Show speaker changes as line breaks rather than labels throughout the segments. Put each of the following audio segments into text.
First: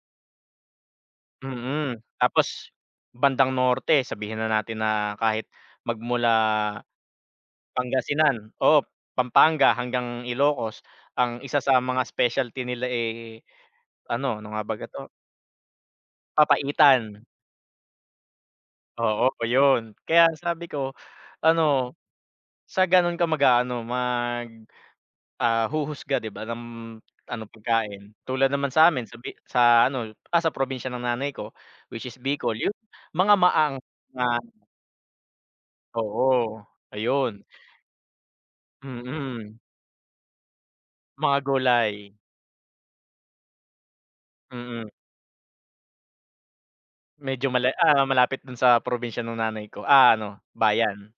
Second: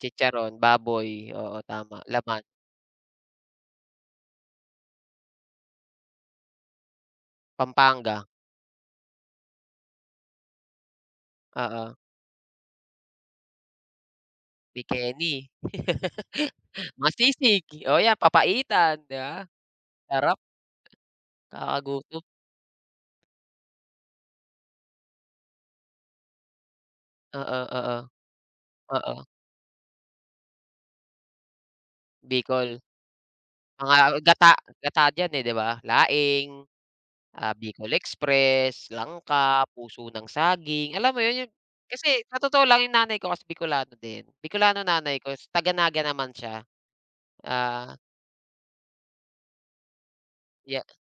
Chicharon baboy, oo,
Mm,
tama, laman.
tapos bandang norte, sabihin na natin na kahit magmula
Pampanga.
Pangasinan oo, Pampanga hanggang Ilocos, ang isa sa
Oo.
mga specialty nila eh ano, ano nga baga 'to?
Mekeni. Ma
Papaitan.
sisig, oh, yan, papaitan. 'Di
Oo,
ba?
yun. Kaya
Sarap.
sabi ko ano,
Nakakagutom.
sa ganun ka mag-aano mag, ah, huhusga 'di ba ng ano
Oo, oo.
pagkain. Tulad naman sa'min sa
Oo.
Bi sa ano, ah, sa probinsya ng nanay ko, which is Bicol yun
Bicol.
mga maanghang.
Ah, gata, gata diyan, eh, 'di ba,
Oo,
laing,
ayun.
ah, bicol express,
Mm.
langka, puso ng saging, alam mo
Mga
yun, yung
gulay.
kasi sa totoo lang, yung nanay ko kasi Bikolano din. Bikolano
Mm.
nanay ko taga-Naga naman siya.
Medyo mala
Ah.
ah, malapit dun sa probinsya ng nanay ko, ah, no
Yeah.
bayan.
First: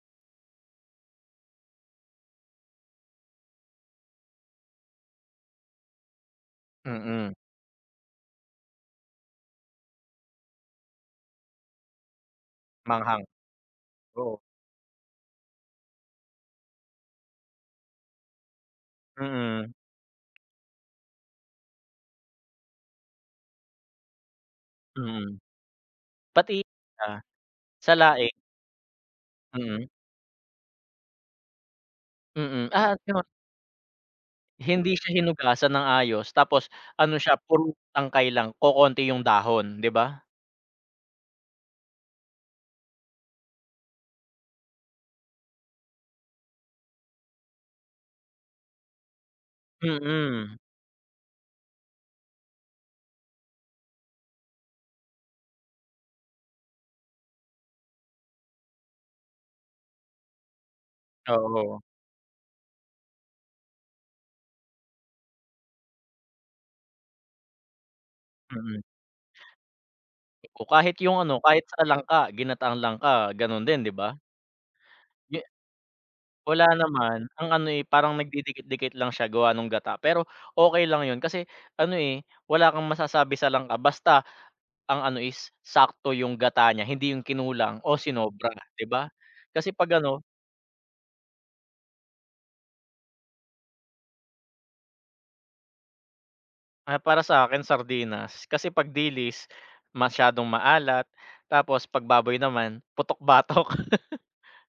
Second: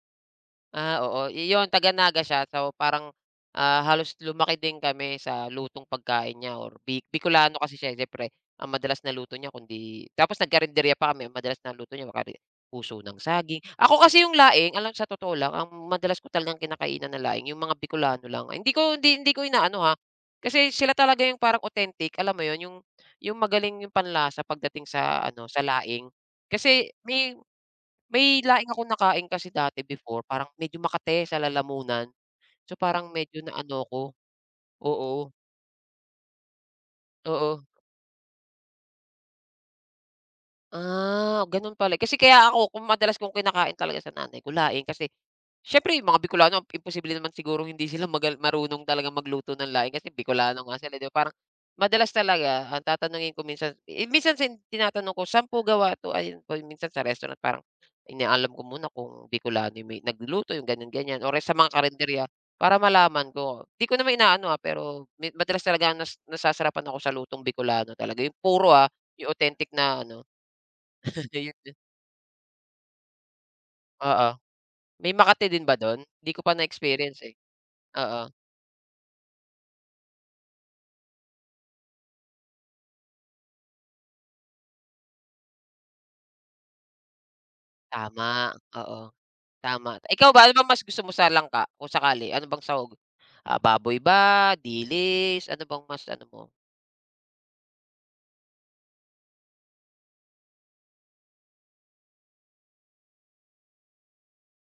Ah, oo. Iyon, taga-Naga siya so parang, ah, halos lumaki din kami sa lutong pagkain niya or Bi
Mm.
Bikolano kasi siya, eh, siyempre, ang madalas na luto niya kundi tapos nagkarinderya pa kami, ang madalas na luto niya ma kari puso ng
Maanghang.
saging. Ako kasi yung
Oo.
laing alam mo, sa totoo lang, ang madalas ko talagang kinakainan na laing yung mga Bikolano lang. Hindi ko, hindi hindi ko
Mm.
inaano ha, kasi sila talaga yung parang authentic, alam mo yun? Yung yung magaling yung panlasa pagdating sa
Mm.
ano, sa laing
Pati
kasi
sa,
may
sa laing.
may laing akong nakain kasi dati
Mm.
before, parang medyo makati sa lalamunan
Mm,
so
ah,
parang
gano'n.
medyo naano ako.
Hindi siya
Oo.
hinugasan ng ayos tapos ano siya,
Oo.
puro tangkay lang, kokonti yung dahon, 'di ba?
Ah, ganun pala. Kasi kaya ako kung madalas kong kinakain talaga sa nanay ko laing kasi siyempre yung mga Bikolano imposible naman sigurong hindi sila magal marunong talagang magluto ng laing kasi
Mm.
Bikolano nga sila, 'di ba? Parang madalas talaga ang tatanungin ko minsan, i minsan sin tinatanong ko, sa'n po gawa 'to? Ayun kung yung minsan sa restaurant parang inaalam ko muna kung Bikolano yung may nagluluto yung ganyan, ganyan o re sa mga
Oo.
karinderya para malaman ko. 'Di ko naman inaano, ah, pero me madalas talaga nas nasasarapan ako sa lutong Bikolano talaga yung puro,
Mm.
ah, yung authentic na ano.
Oo, kahit yung ano,
Ayun
kahit
din.
sa langka, ginataang langka gano'n din, 'di ba?
Oo, may
Ye
makati din ba dun? Di ko pa
wala
na-experience,
naman.
eh.
Ang ano, eh, parang
Oo.
nagdidikit-dikit lang siya gawa nung gata pero okey lang yun kasi ano eh, wala kang masasabi sa langka. Basta ang ano is sakto yung gata niya, hindi yung kinulang o sinobra
Tama
'di ba
oo,
kasi
tama.
pag-ano
Ikaw ba ano bang mas gusto mo sa langka kung sakali? Ano bang sahog? Ah, baboy ba, dilis? Ano bang mas ano mo?
Ay para sa'kin, sardinas kasi 'pag dilis, masyadong maalat tapos 'pag baboy naman, putok-batok.